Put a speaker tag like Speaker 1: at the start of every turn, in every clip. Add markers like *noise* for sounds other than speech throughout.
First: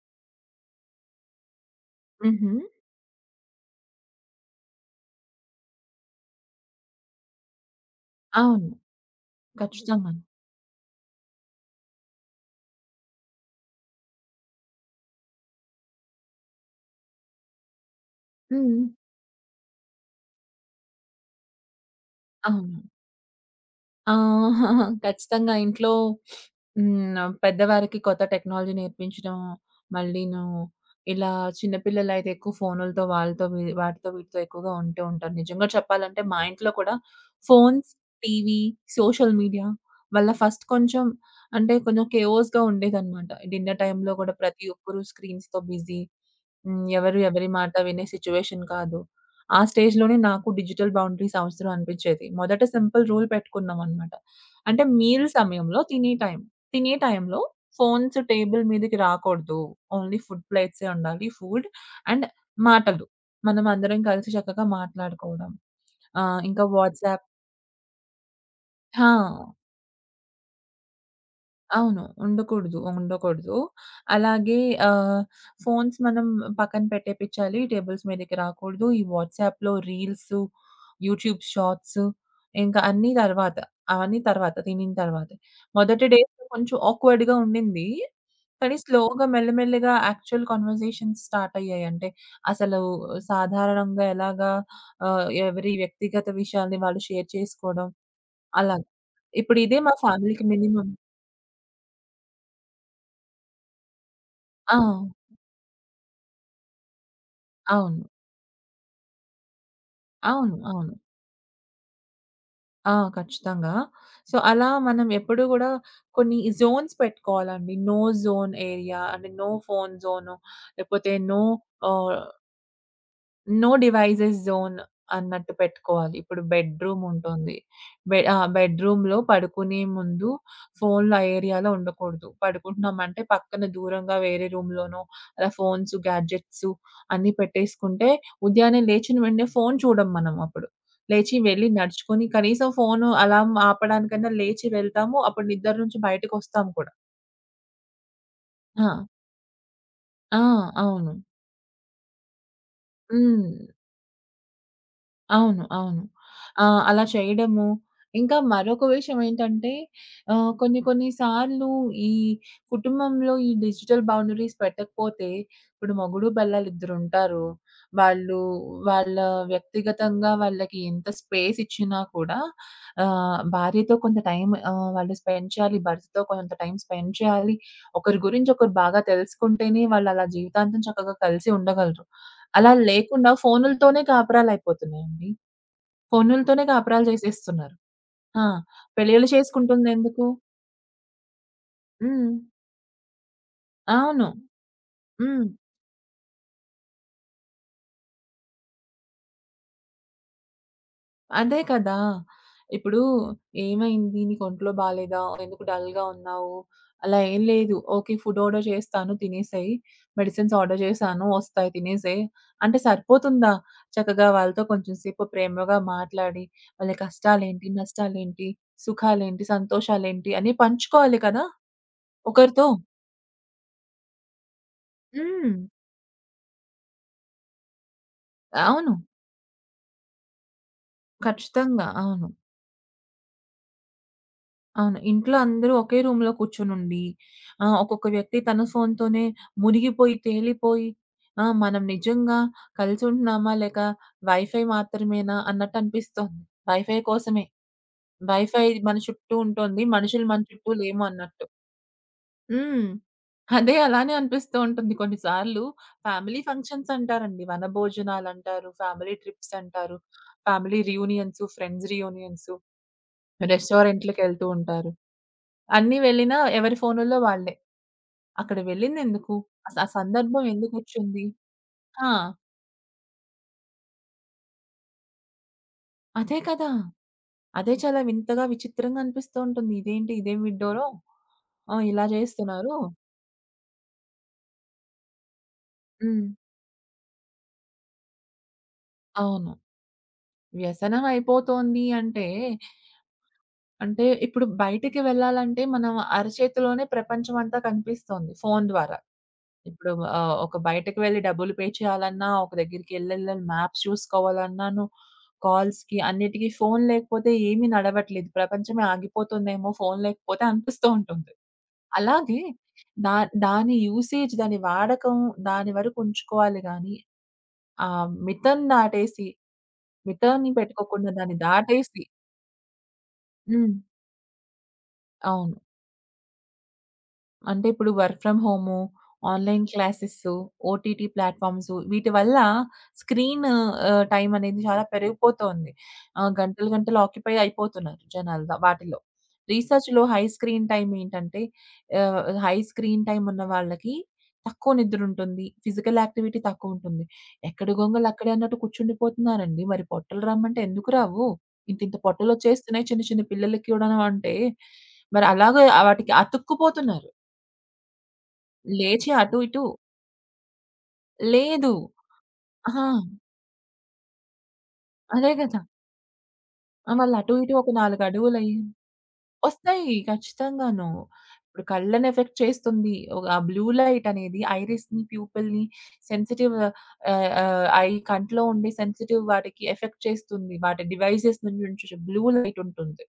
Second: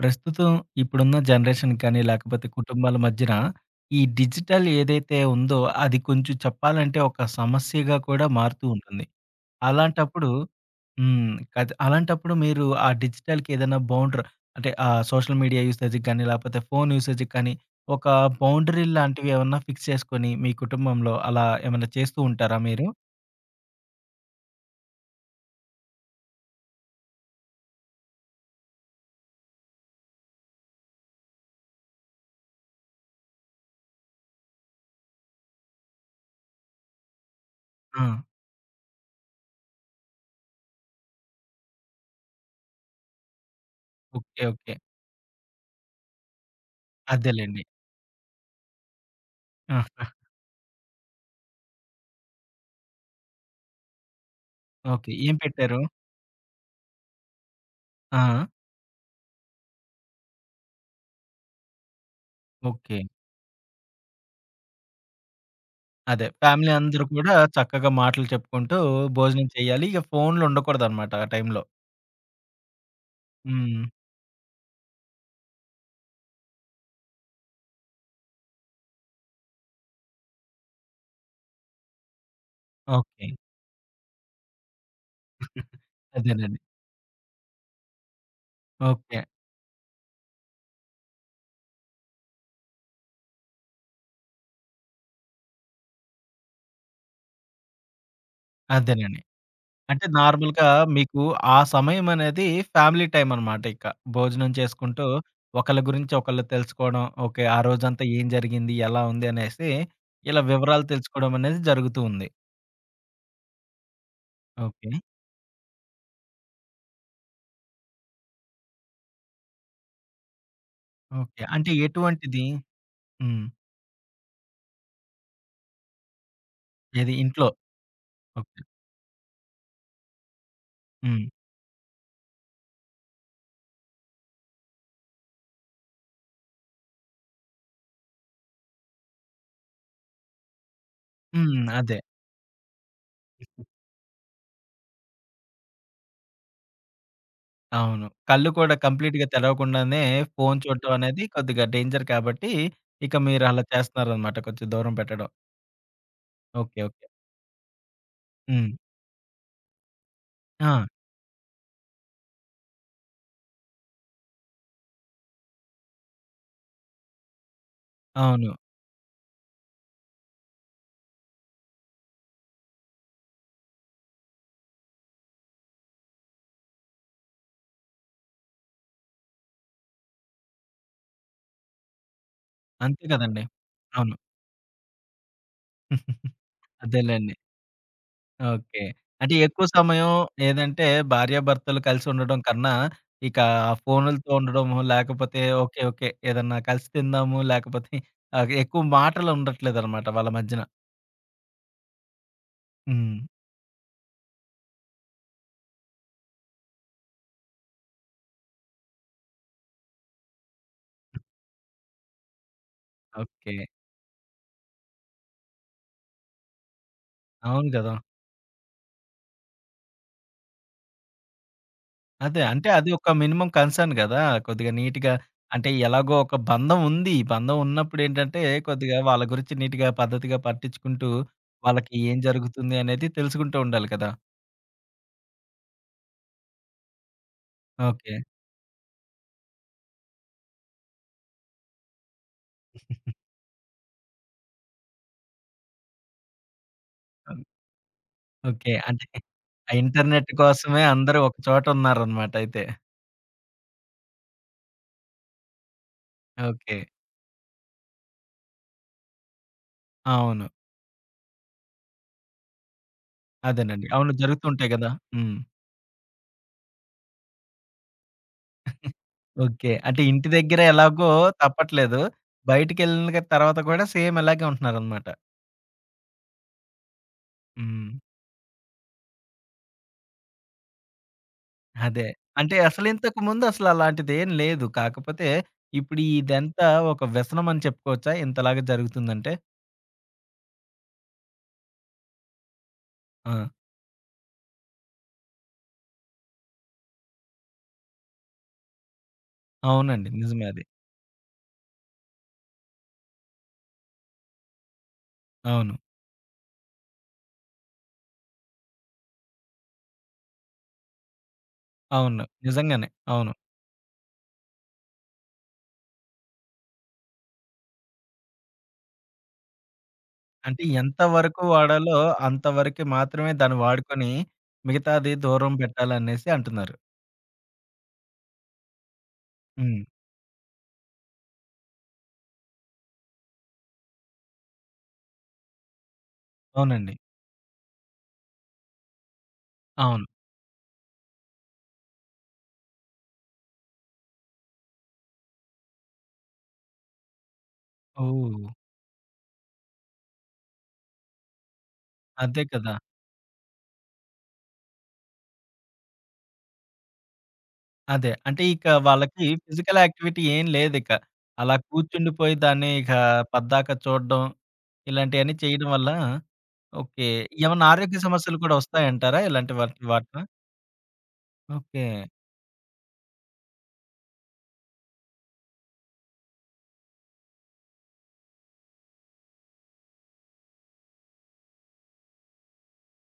Speaker 1: ప్రస్తుతం ఇప్పుడున్న జనరేషన్ కానీ, లేకపోతే
Speaker 2: హుహు.
Speaker 1: కుటుంబాల మధ్యన ఈ డిజిటల్ ఏదైతే ఉందో, అది కొంచెం చెప్పాలంటే ఒక సమస్యగా కూడా మారుతూ
Speaker 2: అవును. హ్మ్.
Speaker 1: ఉంటుంది.
Speaker 2: ఖచ్చితంగాను.
Speaker 1: అలాంటప్పుడు హ్మ్. కద అలాంటప్పుడు మీరు ఆ డిజిటల్‌కి ఏదైనా బౌండర్ అంటే సోషల్ మీడియా యూసేజ్‌కి గాని, లేకపోతే ఫోను యూసేజ్‌కి కానీ, ఒక బౌండరీ
Speaker 2: హ్మ్.
Speaker 1: లాంటివి ఏమన్నా ఫిక్స్ చేసుకొని, మీ కుటుంబంలో అలా ఏమన్నా చేస్తూ ఉంటారా
Speaker 2: అవును.
Speaker 1: మీరు?
Speaker 2: ఆహ్, *laughs* ఖచ్చితంగా ఇంట్లో. హ్మ్. పెద్దవారికి కొత్త టెక్నాలజీ నేర్పించడం, మళ్ళీను ఇలా చిన్న పిల్లలైతే ఎక్కువ ఫోనులతో వాళ్ళతో వీ వాటితో వీటితో ఎక్కువగా ఉంటూ ఉంటారు. నిజంగా చెప్పాలంటే మా ఇంట్లో కూడా ఫోన్స్,
Speaker 1: ఆ!
Speaker 2: టీవీ, సోషల్ మీడియా వల్ల ఫస్ట్ కొంచెం, అంటే కొంచెం కేయోస్‌గా ఉండేదనమాట. డిన్నర్ టైమ్‌లో కూడా
Speaker 1: ఓకే.
Speaker 2: ప్రతి
Speaker 1: ఓకే.
Speaker 2: ఒక్కరు స్క్రీన్స్‌తో బిజీ. హ్మ్. ఎవరు ఎవరి
Speaker 1: అదేలెండి.
Speaker 2: మాట వినే సిట్యుయేషన్ కాదు. ఆ
Speaker 1: ఆహా!
Speaker 2: స్టేజ్‌లోనే నాకు డిజిటల్ బౌండరీస్ అవసరం అనిపించేది. మొదట సింపుల్ రూల్ పెట్టుకున్నామనమాట. అంటే
Speaker 1: ఓకే.
Speaker 2: మీల్
Speaker 1: ఏం పెట్టారు?
Speaker 2: సమయంలో తినే టైం. తినే టైంలో ఫోన్స్
Speaker 1: ఆ! ఆ!
Speaker 2: టేబుల్ మీదకి రాకూడదు. ఓన్లీ ఫుడ్ ప్లేట్సే ఉండాలి. Food and
Speaker 1: okay.
Speaker 2: మాటలు. మనం అందరం కలిసి చక్కగా మాట్లాడుకోవడం.
Speaker 1: అదే.
Speaker 2: ఇంకా
Speaker 1: ఫ్యామిలీ అందరూ
Speaker 2: వాట్సాప్.
Speaker 1: కూడా చక్కగా మాటలు చెప్పుకుంటూ
Speaker 2: ఆ!
Speaker 1: భోజనం చేయాలి. ఇక ఫోన్‌లు ఉండకూడదనమాట ఆ టైంలో.
Speaker 2: అవును. ఉండకూడదు. ఉండకూడదు.
Speaker 1: హ్మ్.
Speaker 2: అలాగే ఆహ్, ఫోన్స్ మనం పక్కన పెట్టేపిచ్చాలి. టేబుల్స్ మీదకి రాకూడదు. ఈ వాట్సాప్‌లో రీల్స్, యూట్యూబ్ షార్ట్స్ ఇంకా అన్నీ
Speaker 1: ఓకే.
Speaker 2: తర్వాత. అవన్నీ తర్వాత తినిన తర్వాతే. మొదటి డేస్‌లో
Speaker 1: అదేనండి.
Speaker 2: కొంచెం ఆక్వర్డ్‌గా ఉండింది. కానీ
Speaker 1: ఓకే.
Speaker 2: స్లోగా మెల్లమెల్లగా యాక్చువల్ కన్వర్జేషన్స్ స్టార్ట్ అయ్యాయి. అంటే అసలు సాధారణంగా ఎలాగా, ఎవరి వ్యక్తిగత విషయాల్ని వాళ్ళు షేర్ చేసుకోవడం, అలాగా.
Speaker 1: అదేనండి.
Speaker 2: ఇప్పుడు ఇదే మా
Speaker 1: అంటే
Speaker 2: ఫ్యామిలీకి
Speaker 1: నార్మల్‌గా
Speaker 2: మినిమమ్.
Speaker 1: మీకు ఆ సమయం అనేది ఫ్యామిలీ టైమ్ అనమాట ఇక. భోజనం
Speaker 2: ఆ!
Speaker 1: చేసుకుంటూ ఒకళ్ళ గురించి ఒకళ్ళు తెలుసుకోవడం, ఓకే. ఆ రోజంతా
Speaker 2: అవును.
Speaker 1: ఏం జరిగింది, ఎలా ఉంది అనేసి ఇలా
Speaker 2: అవును.
Speaker 1: వివరాలు
Speaker 2: అవును.
Speaker 1: తెలుసుకోవడం అనేది జరుగుతూ ఉంది.
Speaker 2: ఆ! ఖచ్చితంగా. సో, అలా
Speaker 1: ఓకే.
Speaker 2: మనం ఎప్పుడూ గూడా కొన్ని జోన్స్ పెట్టుకోవాలండి. నో జోన్ ఏరియా అంటే, నో ఫోను జోను, లేకపోతే
Speaker 1: ఓకే. అంటే
Speaker 2: ఆహ్
Speaker 1: ఎటువంటిది? హ్మ్.
Speaker 2: నో డివైసెస్ జోన్ అన్నట్టు పెట్టుకోవాలి. ఇప్పుడు బెడ్‌రూమ్
Speaker 1: ఏది ఇంట్లో.
Speaker 2: ఉంటుంది.
Speaker 1: ఓకే.
Speaker 2: బెడ్‌రూమ్‌లో పడుకునే ముందు ఫోన్‌లు ఆ
Speaker 1: హ్మ్.
Speaker 2: ఏరియాలో ఉండకూడదు. పడుకుంటున్నామంటే పక్కన దూరంగా వేరే రూమ్‌లోనో అలా ఫోన్స్, గ్యాడ్జెట్స్ అన్నీ పెట్టేసుకుంటే ఉదయాన్నే లేచిన వెంటనే ఫోన్ చూడం మనం అప్పుడు. లేచి
Speaker 1: హ్మ్.
Speaker 2: వెళ్లి
Speaker 1: అదే.
Speaker 2: నడుచుకొని కనీసం ఫోను అలార్మ్ ఆపడానికన్నా లేచి వెళ్తాము. అప్పుడు నిద్ర నుంచి బయటకొస్తాం కూడా.
Speaker 1: అవును. కళ్ళు కూడా
Speaker 2: ఆ!
Speaker 1: కంప్లీట్‌గా తెరవకుండానే
Speaker 2: ఆ!
Speaker 1: ఫోను చూడటం హ్మ్.
Speaker 2: అవును.
Speaker 1: అనేది కొద్దిగా డేంజర్ కాబట్టి, ఇక మీరు
Speaker 2: హ్మ్.
Speaker 1: అలా చేస్తున్నారనమాట. కొంచెం దూరం పెట్టడం.
Speaker 2: అవును. అవును.
Speaker 1: ఓకే.
Speaker 2: అలా
Speaker 1: ఓకే.
Speaker 2: చేయడము. ఇంకా
Speaker 1: హ్మ్.
Speaker 2: మరొక విషయం ఏంటంటే,
Speaker 1: ఆ!
Speaker 2: కొన్ని కొన్ని సార్లు ఈ కుటుంబంలో ఈ డిజిటల్ బౌండరీస్ పెట్టకపోతే, ఇప్పుడు మొగుడు, పెళ్ళాలు ఇద్దరుంటారు. వాళ్ళు
Speaker 1: అవును.
Speaker 2: వాళ్ళ వ్యక్తిగతంగా వాళ్ళకి ఎంత స్పేస్ ఇచ్చినా కూడా భార్యతో కొంత టైం వాళ్ళు స్పెండ్ చేయాలి. భర్తతో కొంత టైం స్పెండ్ చేయాలి. ఒకరి గురించి ఒకరు బాగా తెలుసుకుంటేనే వాళ్ళు అలా జీవితాంతం చక్కగా కలిసి ఉండగలరు. అలా
Speaker 1: అంతే
Speaker 2: లేకుండా
Speaker 1: కదండీ.
Speaker 2: ఫోనులతోనే
Speaker 1: అవును.
Speaker 2: కాపురాలయిపోతున్నాయండి. ఫోనులతోనే
Speaker 1: *laughs*
Speaker 2: కాపురాలు
Speaker 1: అదేలెండి.
Speaker 2: చేసేస్తున్నారు. ఆ!
Speaker 1: ఓకే.
Speaker 2: పెళ్ళిళ్ళు
Speaker 1: అంటే ఎక్కువ సమయం
Speaker 2: చేసుకుంటుందెందుకు?
Speaker 1: ఏదంటే భార్యాభర్తలు కలిసి
Speaker 2: హ్మ్.
Speaker 1: ఉండడం కన్నా, ఇక
Speaker 2: అవును.
Speaker 1: ఫోనులతో ఉండడము, లేకపోతే
Speaker 2: హ్మ్.
Speaker 1: ఓకే. ఓకే. ఏదన్నా కలిసి తిందాము, లేకపోతే ఎక్కువ మాటలు ఉండట్లేదనమాట వాళ్ళ మధ్యన.
Speaker 2: అదే కదా! ఇప్పుడు,
Speaker 1: హ్మ్.
Speaker 2: "ఏమైంది? నీకు ఒంట్లో బాలేదా? ఎందుకు డల్‌గా ఉన్నావు?" అలా ఏం లేదు. "ఓకే. ఫుడ్ ఆర్డర్ చేస్తాను తినేసేయి. మెడిసిన్స్ ఆర్డర్ చేశాను వస్తాయి తినేసేయి" అంటే సరిపోతుందా?
Speaker 1: ఓకే.
Speaker 2: చక్కగా వాళ్ళతో కొంచెం సేపు ప్రేమగా మాట్లాడి, వాళ్ళ కష్టాలేంటి?
Speaker 1: అవును గదా!
Speaker 2: నష్టాలేంటి? సుఖాలేంటి? సంతోషాలేంటి? అని పంచుకోవాలి కదా!
Speaker 1: అదే.
Speaker 2: ఒకరితో.
Speaker 1: అంటే అది ఒక మినిమమ్ కన్సర్న్ గదా! కొద్దిగా నీట్‌గా
Speaker 2: హ్మ్.
Speaker 1: అంటే ఎలాగో ఒక బంధం ఉంది. బంధం ఉన్నప్పుడేంటంటే
Speaker 2: అవును.
Speaker 1: కొద్దిగా వాళ్ళ గురించి నీట్‌గా, పద్ధతిగా పట్టించుకుంటూ
Speaker 2: ఖచ్చితంగా.
Speaker 1: వాళ్ళకి ఏం
Speaker 2: అవును.
Speaker 1: జరుగుతుంది అనేది తెలుసుకుంటూ ఉండాలి కదా!
Speaker 2: అవును. ఇంట్లో అందరూ ఒకే రూమ్‌లో కూర్చొనుండి, ఒక్కొక్క
Speaker 1: ఓకే.
Speaker 2: వ్యక్తి తన ఫోన్‌తోనే మునిగిపోయి, తేలిపోయి, ఆ! మనం నిజంగా కలిసుంటున్నామా? లేక వైఫై మాత్రమేనా అన్నట్టు అనిపిస్తోంది. Wifi
Speaker 1: oh!
Speaker 2: కోసమే. Wifi
Speaker 1: okay.
Speaker 2: మన
Speaker 1: అంటే
Speaker 2: చుట్టూ
Speaker 1: ఆ
Speaker 2: ఉంటుంది. మనుషులు
Speaker 1: ఇంటర్నెట్
Speaker 2: మన చుట్టూ
Speaker 1: కోసమే
Speaker 2: లేము
Speaker 1: అందరూ ఒక
Speaker 2: అన్నట్టు.
Speaker 1: చోట ఉన్నారనమాట అయితే.
Speaker 2: హ్మ్. అదే అలానే అనిపిస్తూ ఉంటుంది కొన్నిసార్లు. Family
Speaker 1: okay.
Speaker 2: ఫంక్షన్స్ అంటారండి. వనభోజనాలంటారు, ఫ్యామిలీ ట్రిప్స్ అంటారు,
Speaker 1: అవును.
Speaker 2: ఫ్యామిలీ రియూనియన్స్, ఫ్రెండ్స్ రియూనియన్స్,
Speaker 1: అదేనండి. అవును.
Speaker 2: రెస్టారెంట్‌లకెళ్తూ
Speaker 1: జరుగుతుంటాయి గదా!
Speaker 2: ఉంటారు.
Speaker 1: హ్మ్.
Speaker 2: అన్నీ వెళ్ళినా ఎవరి ఫోనుల్లో వాళ్ళే. అక్కడ వెళ్ళిందెందుకు?
Speaker 1: ఓకే.
Speaker 2: ఆ
Speaker 1: అంటే ఇంటి
Speaker 2: సందర్భం
Speaker 1: దగ్గర ఎలాగో
Speaker 2: ఎందుకొచ్చింది?
Speaker 1: తప్పట్లేదు.
Speaker 2: ఆ!
Speaker 1: బయటికెళ్ళిన తర్వాత కూడా సేమ్ ఇలాగే ఉంటున్నారనమాట.
Speaker 2: అదే కదా! అదే
Speaker 1: హ్మ్.
Speaker 2: చాలా వింతగా, విచిత్రంగా అనిపిస్తూ ఉంటుంది. ఇదేంటి? ఇదేం విడ్డూరం. ఆ!
Speaker 1: అదే.
Speaker 2: ఇలా
Speaker 1: అంటే
Speaker 2: జేస్తున్నారు.
Speaker 1: అసలింతకు ముందసల అలాంటిదేం లేదు. కాకపోతే ఇప్పుడు
Speaker 2: హ్మ్.
Speaker 1: ఇదంతా ఒక వ్యసనం అని చెప్పుకోవచ్చా? ఇంతలాగా జరుగుతుందంటే?
Speaker 2: అవును. వ్యసనం అయిపోతోంది అంటే,
Speaker 1: ఆ!
Speaker 2: అంటే ఇప్పుడు బయటికి వెళ్ళాలంటే మనం అరచేతిలోనే ప్రపంచమంతా కనిపిస్తోంది ఫోను ద్వారా. ఇప్పుడు
Speaker 1: అవునండి. నిజమే
Speaker 2: ఒక
Speaker 1: అది.
Speaker 2: బయటకి వెళ్లి డబ్బులు పే చేయాలన్నా, ఒక దగ్గరికెళ్ళెళ్ళి మ్యాప్స్ చూసుకోవాలన్నాను,
Speaker 1: అవును.
Speaker 2: కాల్స్‌కి అన్నిటికి ఫోను లేకపోతే ఏమీ నడవట్లేదు. ప్రపంచమే ఆగిపోతుందేమో ఫోను లేకపోతే అనిపిస్తూ ఉంటుంది.
Speaker 1: అవును.
Speaker 2: అలాగే
Speaker 1: నిజంగానే.
Speaker 2: దా
Speaker 1: అవును.
Speaker 2: దాని యూసేజ్, దాని వాడకం దాని వరకు ఉంచుకోవాలి గానీ, మితం దాటేసి మితాన్ని
Speaker 1: అంటే ఎంత
Speaker 2: పెట్టుకోకుండా దాన్ని
Speaker 1: వరకు వాడాలో
Speaker 2: దాటేసి.
Speaker 1: అంత వరకు మాత్రమే దాన్ని
Speaker 2: హ్మ్.
Speaker 1: వాడుకొని మిగతాది దూరం
Speaker 2: అవును.
Speaker 1: పెట్టాలనేసి అంటున్నారు.
Speaker 2: అంటే ఇప్పుడు work from home, online
Speaker 1: hmm.
Speaker 2: Classes, OTT platforms వీటి వల్ల స్క్రీన్ టైమ్ అనేది చాలా పెరిగిపోతోంది. గంటలు,
Speaker 1: అవునండి.
Speaker 2: గంటలు ఆక్యుపై అయిపోతున్నారు జనాలు వాటిలో. రీసెర్చ్‌లో
Speaker 1: అవును.
Speaker 2: హై స్క్రీన్ టైమ్ ఏంటంటే, ఆహ్, హై స్క్రీన్ టైమ్ ఉన్న వాళ్ళకి తక్కువ నిద్రుంటుంది. Physical activity తక్కువుంటుంది. ఎక్కడి గొంగళి అక్కడే
Speaker 1: ఓహ్!
Speaker 2: అన్నట్టు కూర్చుండిపోతున్నారండి. మరి పొట్టలు రమ్మంటే ఎందుకు రావు? ఇంతింత
Speaker 1: అదే కదా!
Speaker 2: పొట్టలొచ్చేస్తున్నాయి చిన్న, చిన్న పిల్లలకి కూడాను అంటే, మరి అలాగే వాటికి అతుక్కుపోతున్నారు.
Speaker 1: అదే. అంటే ఇక
Speaker 2: లేచి
Speaker 1: వాళ్ళకి
Speaker 2: అటు ఇటు
Speaker 1: ఫిజికల్ యాక్టివిటీ ఏం లేదిక. అలా
Speaker 2: లేదు.
Speaker 1: కూర్చుండిపోయి దాన్ని
Speaker 2: ఆ!
Speaker 1: ఇక పద్దాక చూడడం
Speaker 2: అదే
Speaker 1: ఇలాంటియన్నీ
Speaker 2: గదా!
Speaker 1: చేయడం వల్ల
Speaker 2: ఆ!
Speaker 1: ఓకే.
Speaker 2: మళ్ళటు ఇటు
Speaker 1: ఏమన్నా
Speaker 2: ఒక
Speaker 1: ఆరోగ్య
Speaker 2: 4
Speaker 1: సమస్యలు కూడా
Speaker 2: అడుగులయ్యి
Speaker 1: వస్తాయంటారా? ఇలాంటి వాటి
Speaker 2: వస్తాయి.
Speaker 1: వాటిన?
Speaker 2: ఖచ్చితంగాను. ఇప్పుడు
Speaker 1: ఓకే.
Speaker 2: కళ్ళని ఎఫెక్ట్ చేస్తుంది. ఆ బ్లూ లైట్ అనేది ఐరిస్‌ని, ప్యూపిల్‌ని సెన్సిటివ్, ఆహ్, ఆహ్, ఐ కంట్లో ఉండే సెన్సిటివ్ వాటికి ఎఫెక్ట్ చేస్తుంది. వాటి డివైసెస్ నుంచి బ్లూ లైట్ ఉంటుంది.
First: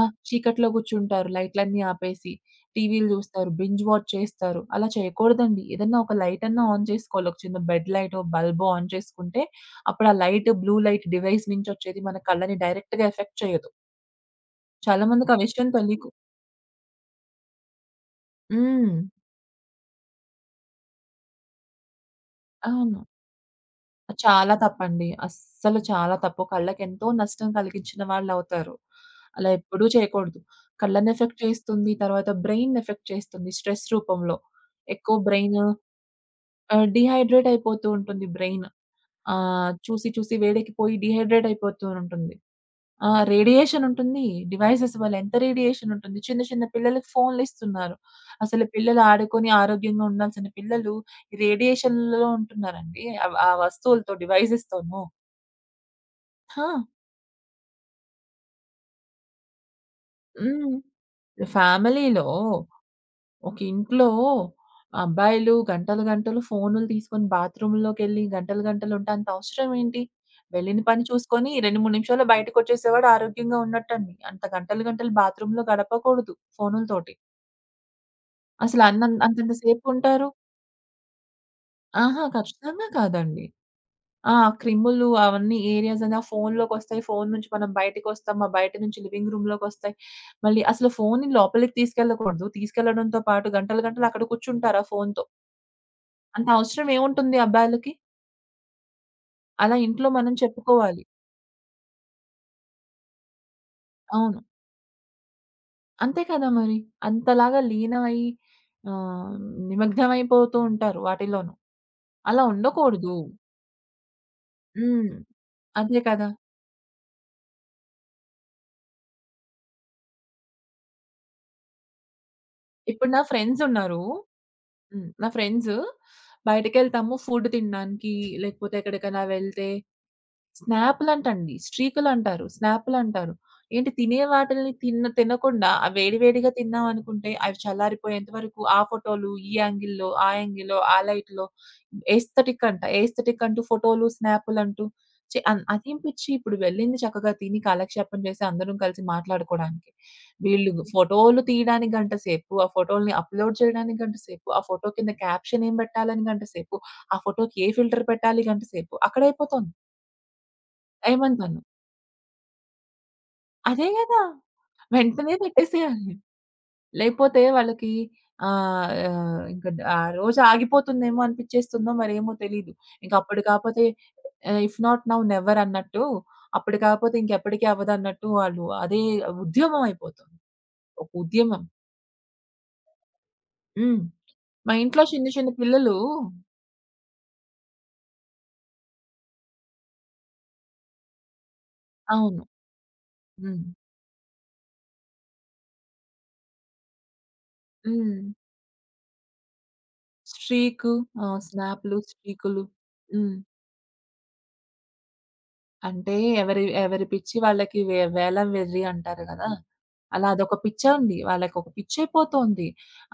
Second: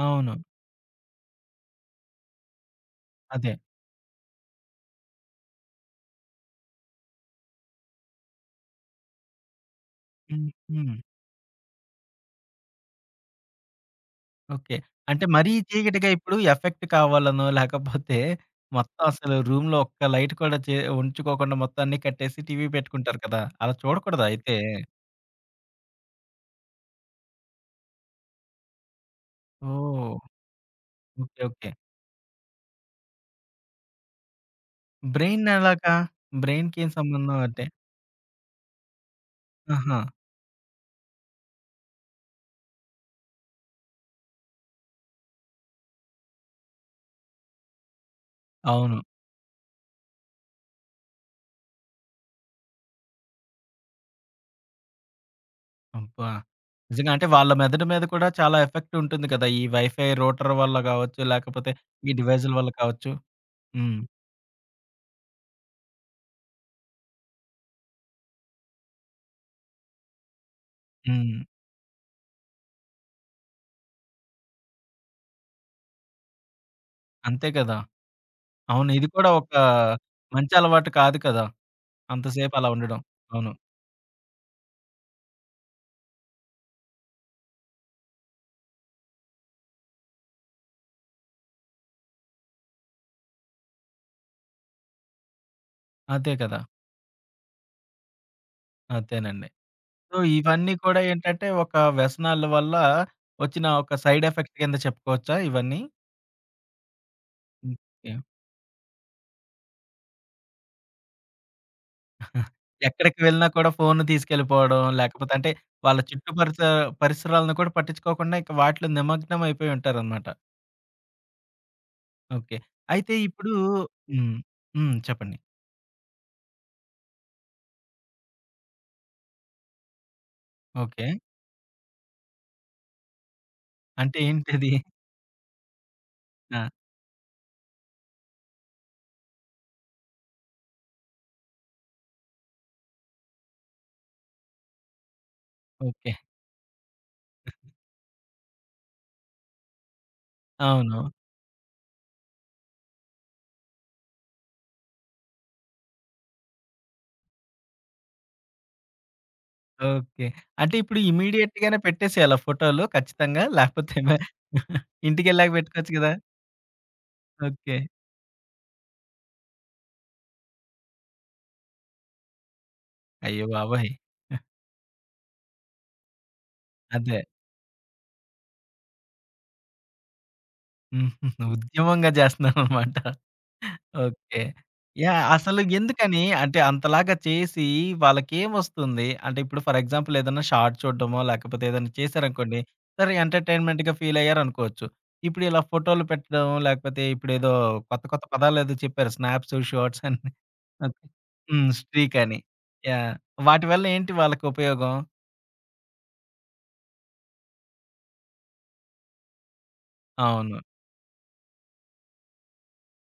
Speaker 2: ఆ!
Speaker 1: అవును.
Speaker 2: చీకట్లో కూర్చుంటారు లైట్‌లన్నీ ఆపేసి. టీవీలు చూస్తారు.
Speaker 1: అదే.
Speaker 2: బింజ్ వాచ్ చేస్తారు. అలా చేయకూడదండి. ఏదన్నా ఒక లైట్ అన్నా ఆన్ చేసుకోవాలి. ఒక చిన్న బెడ్ లైటో, బల్బో ఆన్ చేసుకుంటే అప్పుడు ఆ
Speaker 1: hmm.
Speaker 2: Light blue
Speaker 1: hmm.
Speaker 2: Light device నుంచి వచ్చేది మన కళ్ళని డైరెక్ట్‌గా ఎఫెక్ట్ చేయదు.
Speaker 1: ఓకే.
Speaker 2: చాలా
Speaker 1: అంటే
Speaker 2: మందికి ఆ
Speaker 1: మరీ
Speaker 2: విషయం
Speaker 1: చీకటిగా
Speaker 2: తెలీదు.
Speaker 1: ఇప్పుడు ఎఫెక్ట్ కావాలనో, లేకపోతే
Speaker 2: హ్మ్.
Speaker 1: మొత్తం అసలు రూమ్‌లో ఒక్క లైట్ కూడా ఉంచుకోకుండా మొత్తం అన్నీ కట్టేసి టీవీ
Speaker 2: అవును.
Speaker 1: పెట్టుకుంటారు కదా! అలా చూడకూడదా
Speaker 2: చాలా
Speaker 1: అయితే?
Speaker 2: తప్పండి. అస్సలు చాలా తప్పు. కళ్ళకెంతో నష్టం కలిగించిన వాళ్ళవుతారు. అలా ఎప్పుడూ
Speaker 1: ఓహ్!
Speaker 2: చేయకూడదు. కళ్ళని
Speaker 1: ఓకే.
Speaker 2: Effect
Speaker 1: okay.
Speaker 2: చేస్తుంది. తర్వాత బ్రెయిన్‌ని ఎఫెక్ట్ చేస్తుంది స్ట్రెస్ రూపంలో. ఎక్కువ
Speaker 1: బ్రెయిన్
Speaker 2: బ్రెయిన్
Speaker 1: ఎలాగా? బ్రెయిన్‌కేం సంబంధం
Speaker 2: డీహైడ్రేట్
Speaker 1: అంటే
Speaker 2: అయిపోతూ ఉంటుంది బ్రెయిన్.
Speaker 1: ఆహా!
Speaker 2: చూసి చూసి వేడెక్కిపోయి డీహైడ్రేట్ అయిపోతూ ఉంటుంది. ఆ! రేడియేషన్ ఉంటుంది. డివైసెస్ వల్ల ఎంత రేడియేషన్ ఉంటుంది. చిన్న చిన్న పిల్లలకి ఫోన్‌లిస్తున్నారు. అసలు
Speaker 1: అవును.
Speaker 2: పిల్లలు ఆడుకొని ఆరోగ్యంగా ఉండాల్సిన పిల్లలు ఈ రేడియేషన్‌లో ఉంటున్నారండి. ఆ! ఆ వస్తువులతో, డివైసెస్‌తోను.
Speaker 1: అబ్బా!
Speaker 2: ఆ!
Speaker 1: నిజంగా అంటే వాళ్ళ మెదడు మీద కూడా చాలా ఎఫెక్ట్ ఉంటుంది కదా! ఈ వైఫై రూటర్
Speaker 2: హ్మ్.
Speaker 1: వల్ల గావచ్చు, లేకపోతే ఈ
Speaker 2: ఫ్యామిలీలో
Speaker 1: డివైజుల వల్ల కావచ్చు.
Speaker 2: ఒక
Speaker 1: హ్మ్.
Speaker 2: ఇంట్లో అబ్బాయిలు గంటలు, గంటలు ఫోనులు తీసుకొని బాత్రూమ్‌లోకెళ్ళి గంటలు, గంటలు ఉంటే అంత అవసరం ఏంటి? వెళ్ళిన పని
Speaker 1: హ్మ్.
Speaker 2: చూసుకొని 2, 3 నిమిషాల్లో బయటకొచ్చేసేవాడు ఆరోగ్యంగా ఉన్నట్టండి. అంత గంటలు, గంటలు బాత్రూమ్‌లో గడపకూడదు ఫోనులతోటి.
Speaker 1: అంతే కదా!
Speaker 2: అసలు
Speaker 1: అవును. ఇది
Speaker 2: అన్నం
Speaker 1: కూడా ఒక
Speaker 2: అంతంత సేపుంటారు.
Speaker 1: మంచి అలవాటు కాదు కదా!
Speaker 2: ఆహా!
Speaker 1: అంతసేపు అలా
Speaker 2: ఖచ్చితంగా
Speaker 1: ఉండడం.
Speaker 2: కాదండి.
Speaker 1: అవును.
Speaker 2: ఆ! క్రిములు అవన్నీ ఏరియాస్ అని ఆ ఫోనులోకొస్తాయి. ఫోను నుంచి మనం బయటికొస్తాం. ఆ బయట నుంచి లివింగ్ రూమ్‌లోకొస్తాయి. మళ్ళీ అసలు ఫోనుని లోపలికి తీసుకెళ్ళకూడదు. తీసుకెళ్లడంతో పాటు గంటలు, గంటలు అక్కడ కూర్చుంటారు ఆ ఫోనుతో.
Speaker 1: అదే
Speaker 2: అంత
Speaker 1: కదా!
Speaker 2: అవసరం ఏముంటుంది అబ్బాయిలకి?
Speaker 1: అదేనండి.
Speaker 2: అలా ఇంట్లో
Speaker 1: సో,
Speaker 2: మనం
Speaker 1: ఇవన్నీ కూడా
Speaker 2: చెప్పుకోవాలి.
Speaker 1: ఏంటంటే ఒక వ్యసనాల వల్ల వచ్చిన ఒక సైడ్
Speaker 2: అవును.
Speaker 1: ఎఫెక్ట్ కింద చెప్పుకోవచ్చా ఇవన్నీ?
Speaker 2: అంతే కదా మరి. అంతలాగా
Speaker 1: ఓకే.
Speaker 2: లీనమయి ఆహ్, నిమగ్నమైపోతూ ఉంటారు వాటిలోనూ.
Speaker 1: ఆ!
Speaker 2: అలా ఉండకూడదు.
Speaker 1: ఎక్కడికి వెళ్ళినా కూడా ఫోను తీసుకెళ్ళిపోవడం,
Speaker 2: హ్మ్.
Speaker 1: లేకపోతే అంటే వాళ్ళ
Speaker 2: అదే కదా!
Speaker 1: చుట్టూ పరిసరాలను కూడా పట్టించుకోకుండా ఇక వాటిలో నిమగ్నం అయిపోయి ఉంటారనమాట. ఓకే.
Speaker 2: ఇప్పుడు
Speaker 1: అయితే
Speaker 2: నా
Speaker 1: ఇప్పుడు
Speaker 2: ఫ్రెండ్సున్నారు.
Speaker 1: హ్మ్. హ్మ్.
Speaker 2: హ్మ్. నా
Speaker 1: చెప్పండి.
Speaker 2: ఫ్రెండ్స్ బయటికెళ్తాము ఫుడ్ తినడానికి, లేకపోతే ఎక్కడికైనా వెళ్తే
Speaker 1: ఓకే.
Speaker 2: స్నాపులంటండి. స్ట్రీకులంటారు. స్నాపులంటారు. ఏంటి
Speaker 1: అంటే
Speaker 2: తినే వాటిల్ని
Speaker 1: ఏంటది?
Speaker 2: తిన్న తినకుండా ఆ వేడి వేడిగా
Speaker 1: ఆ!
Speaker 2: తిన్నామనుకుంటే అవి చల్లారిపోయేంత వరకు ఆ ఫోటోలు, ఈ యాంగిల్‌లో, ఆ యాంగిల్‌లో, ఆ లైట్‌లో ఎస్థెటిక్ అంట. ఎస్థెటిక్ అంటూ ఫోటోలు, స్నాపులంటూ చే అన్ అదేం
Speaker 1: ఓకే.
Speaker 2: పిచ్చి, ఇప్పుడు వెళ్ళింది చక్కగా తిని కాలక్షేపం చేసి అందరం కలిసి మాట్లాడుకోవడానికి. వీళ్ళు
Speaker 1: అవును.
Speaker 2: ఫోటోలు తీయడానికి గంట సేపు, ఆ ఫోటో‌లని అప్‌లోడ్ చేయడానికి గంట సేపు, ఆ ఫోటో కింద క్యాప్షన్ ఏం పెట్టాలని గంట సేపు, ఆ ఫోటోకి ఏ ఫిల్టర్ పెట్టాలి గంట సేపు. అక్కడైపోతోంది
Speaker 1: ఓకే. అంటే ఇప్పుడు
Speaker 2: ఏమంతాను.
Speaker 1: ఇమ్మీడియేట్‌గానే పెట్టేసేయాలా ఫోటోలు ఖచ్చితంగా?
Speaker 2: అదే
Speaker 1: లేకపోతే
Speaker 2: గదా! వెంటనే
Speaker 1: ఇంటికెళ్ళాక *laughs* పెట్టుకోవచ్చు గదా!
Speaker 2: పెట్టేసేయాలి. లేకపోతే
Speaker 1: ఓకే.
Speaker 2: వాళ్ళకి ఆహ్, ఆహ్, ఇంక ఆ రోజు ఆగిపోతుందేమో అనిపిచ్చేస్తుందో మరేమో తెలీదు. ఇంక అప్పుడు
Speaker 1: అయ్య
Speaker 2: కాపోతే
Speaker 1: బాబోయ్!
Speaker 2: ఇఫ్ నాట్ నౌ నెవర్ అన్నట్టు, అప్పుడు కాపోతే
Speaker 1: అదే.
Speaker 2: ఇంకెప్పటికి అవ్వదన్నట్టు వాళ్ళు అదే ఉద్యమం అయిపోతుంది.
Speaker 1: *laughs*
Speaker 2: ఒక
Speaker 1: హుహుహు.
Speaker 2: ఉద్యమం.
Speaker 1: ఉద్యమంగా జేస్తున్నారనమాట.
Speaker 2: హ్మ్.
Speaker 1: ఓకే.
Speaker 2: మా ఇంట్లో
Speaker 1: యాహ్!
Speaker 2: చిన్న చిన్న
Speaker 1: అసలు
Speaker 2: పిల్లలు
Speaker 1: ఎందుకని అంటే అంతలాగా చేసి వాళ్ళకేమొస్తుంది? అంటే ఇప్పుడు ఫర్ ఎగ్జాంపుల్ ఏదన్నా షార్ట్ చూడడమో, లేకపోతే ఏదన్నా
Speaker 2: అవును.
Speaker 1: చేశారనుకోండి, సరే
Speaker 2: హ్మ్.
Speaker 1: ఎంటర్‌టైన్‌మెంట్‌గా ఫీలయ్యారనుకోవచ్చు. ఇప్పుడు ఇలా ఫోటోలు పెట్టడం, లేకపోతే ఇప్పుడేదో కొత్త
Speaker 2: హ్మ్.
Speaker 1: కొత్త పదాలేదో చెప్పారు. స్నాప్స్, షార్ట్స్ అని.
Speaker 2: Streak
Speaker 1: okay. హ్మ్.
Speaker 2: స్నాప్‌లు,
Speaker 1: స్ట్రీక్ అని.
Speaker 2: స్ట్రీకులు.
Speaker 1: యాహ్!
Speaker 2: హ్మ్.
Speaker 1: వాటి వల్ల ఏంటి వాళ్ళకి ఉపయోగం?
Speaker 2: అంటే ఎవరి ఎవరి పిచ్చి వాళ్ళకి, వేలం వెర్రి అంటారు గదా! అలా అదొక
Speaker 1: అవును.
Speaker 2: పిచ్చండి. వాళ్ళకొక పిచ్చయిపోతోంది.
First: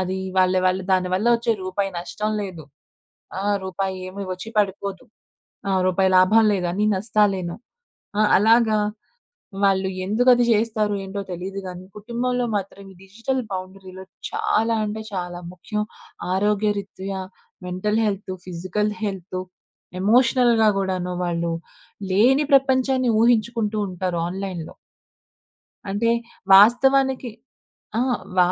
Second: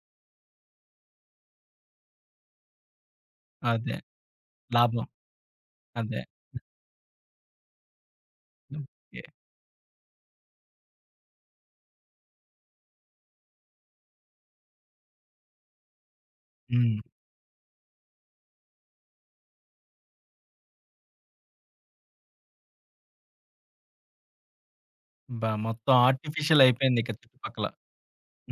Speaker 2: అది వాళ్ళు దానివల్ల వచ్చే రూపాయి నష్టం లేదు. ఆ!
Speaker 1: అదే.
Speaker 2: రూపాయేమి వచ్చి పడిపోదు.
Speaker 1: లాభం.
Speaker 2: ఆ! రూపాయి
Speaker 1: అదే.
Speaker 2: లాభం లేదు. అన్ని నష్టాలేను. ఆ! అలాగా
Speaker 1: ఓకే.
Speaker 2: వాళ్ళు ఎందుకది చేస్తారో ఏంటో తెలీదు గానీ, కుటుంబంలో మాత్రం ఈ డిజిటల్ బౌండరీలు చాలా, అంటే చాలా ముఖ్యం.
Speaker 1: హ్మ్.
Speaker 2: ఆరోగ్యరీత్యా, మెంటల్ హెల్త్, ఫిజికల్ హెల్త్, ఎమోషనల్‌గా గూడాను వాళ్ళు లేని ప్రపంచాన్ని ఊహించుకుంటూ ఉంటారు ఆన్‌లైన్‌లో.
Speaker 1: అబ్బా! మొత్తం
Speaker 2: అంటే
Speaker 1: ఆర్టిఫిషియల్ అయిపోయింది ఇక
Speaker 2: వాస్తవానికి,
Speaker 1: చుట్టుపక్కల.
Speaker 2: ఆ!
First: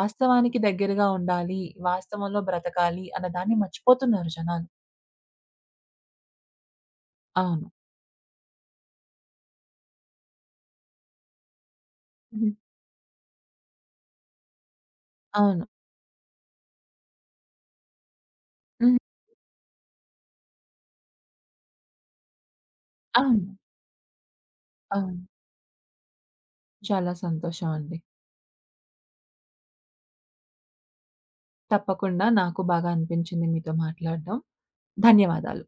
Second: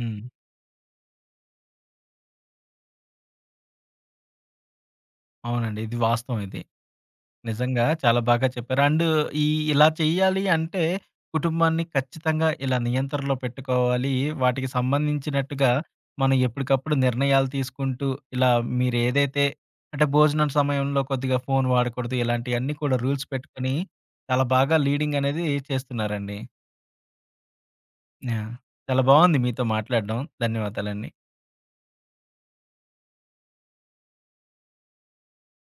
Speaker 1: హ్మ్.
Speaker 2: దగ్గరగా ఉండాలి. వాస్తవంలో బ్రతకాలి అన్న దాన్ని మర్చిపోతున్నారు జనాలు.
Speaker 1: అవునండి. ఇది వాస్తవం ఇది.
Speaker 2: అవును.
Speaker 1: నిజంగా చాలా బాగా చెప్పారు. అండ్ ఈ ఇలా చేయాలి అంటే కుటుంబాన్ని ఖచ్చితంగా
Speaker 2: హ్మ్.
Speaker 1: ఇలా నియంత్రణలో పెట్టుకోవాలి. వాటికి
Speaker 2: అవును.
Speaker 1: సంబంధించినట్టుగా మనం ఎప్పటికప్పుడు నిర్ణయాలు తీసుకుంటూ ఇలా
Speaker 2: హ్మ్.
Speaker 1: మీరేదైతే అంటే భోజనం సమయంలో కొద్దిగా ఫోన్ వాడకూడదు. ఇలాంటియన్నీ కూడా రూల్స్
Speaker 2: అవును.
Speaker 1: పెట్టుకొని చాలా బాగా లీడింగ్
Speaker 2: అవును.
Speaker 1: అనేది చేస్తున్నారండి.
Speaker 2: చాలా సంతోషం అండి.
Speaker 1: యాహ్! చాలా బాగుంది మీతో మాట్లాడడం. ధన్యవాదాలండి.
Speaker 2: తప్పకుండా. నాకు బాగా అనిపించింది మీతో మాట్లాడడం. ధన్యవాదాలు.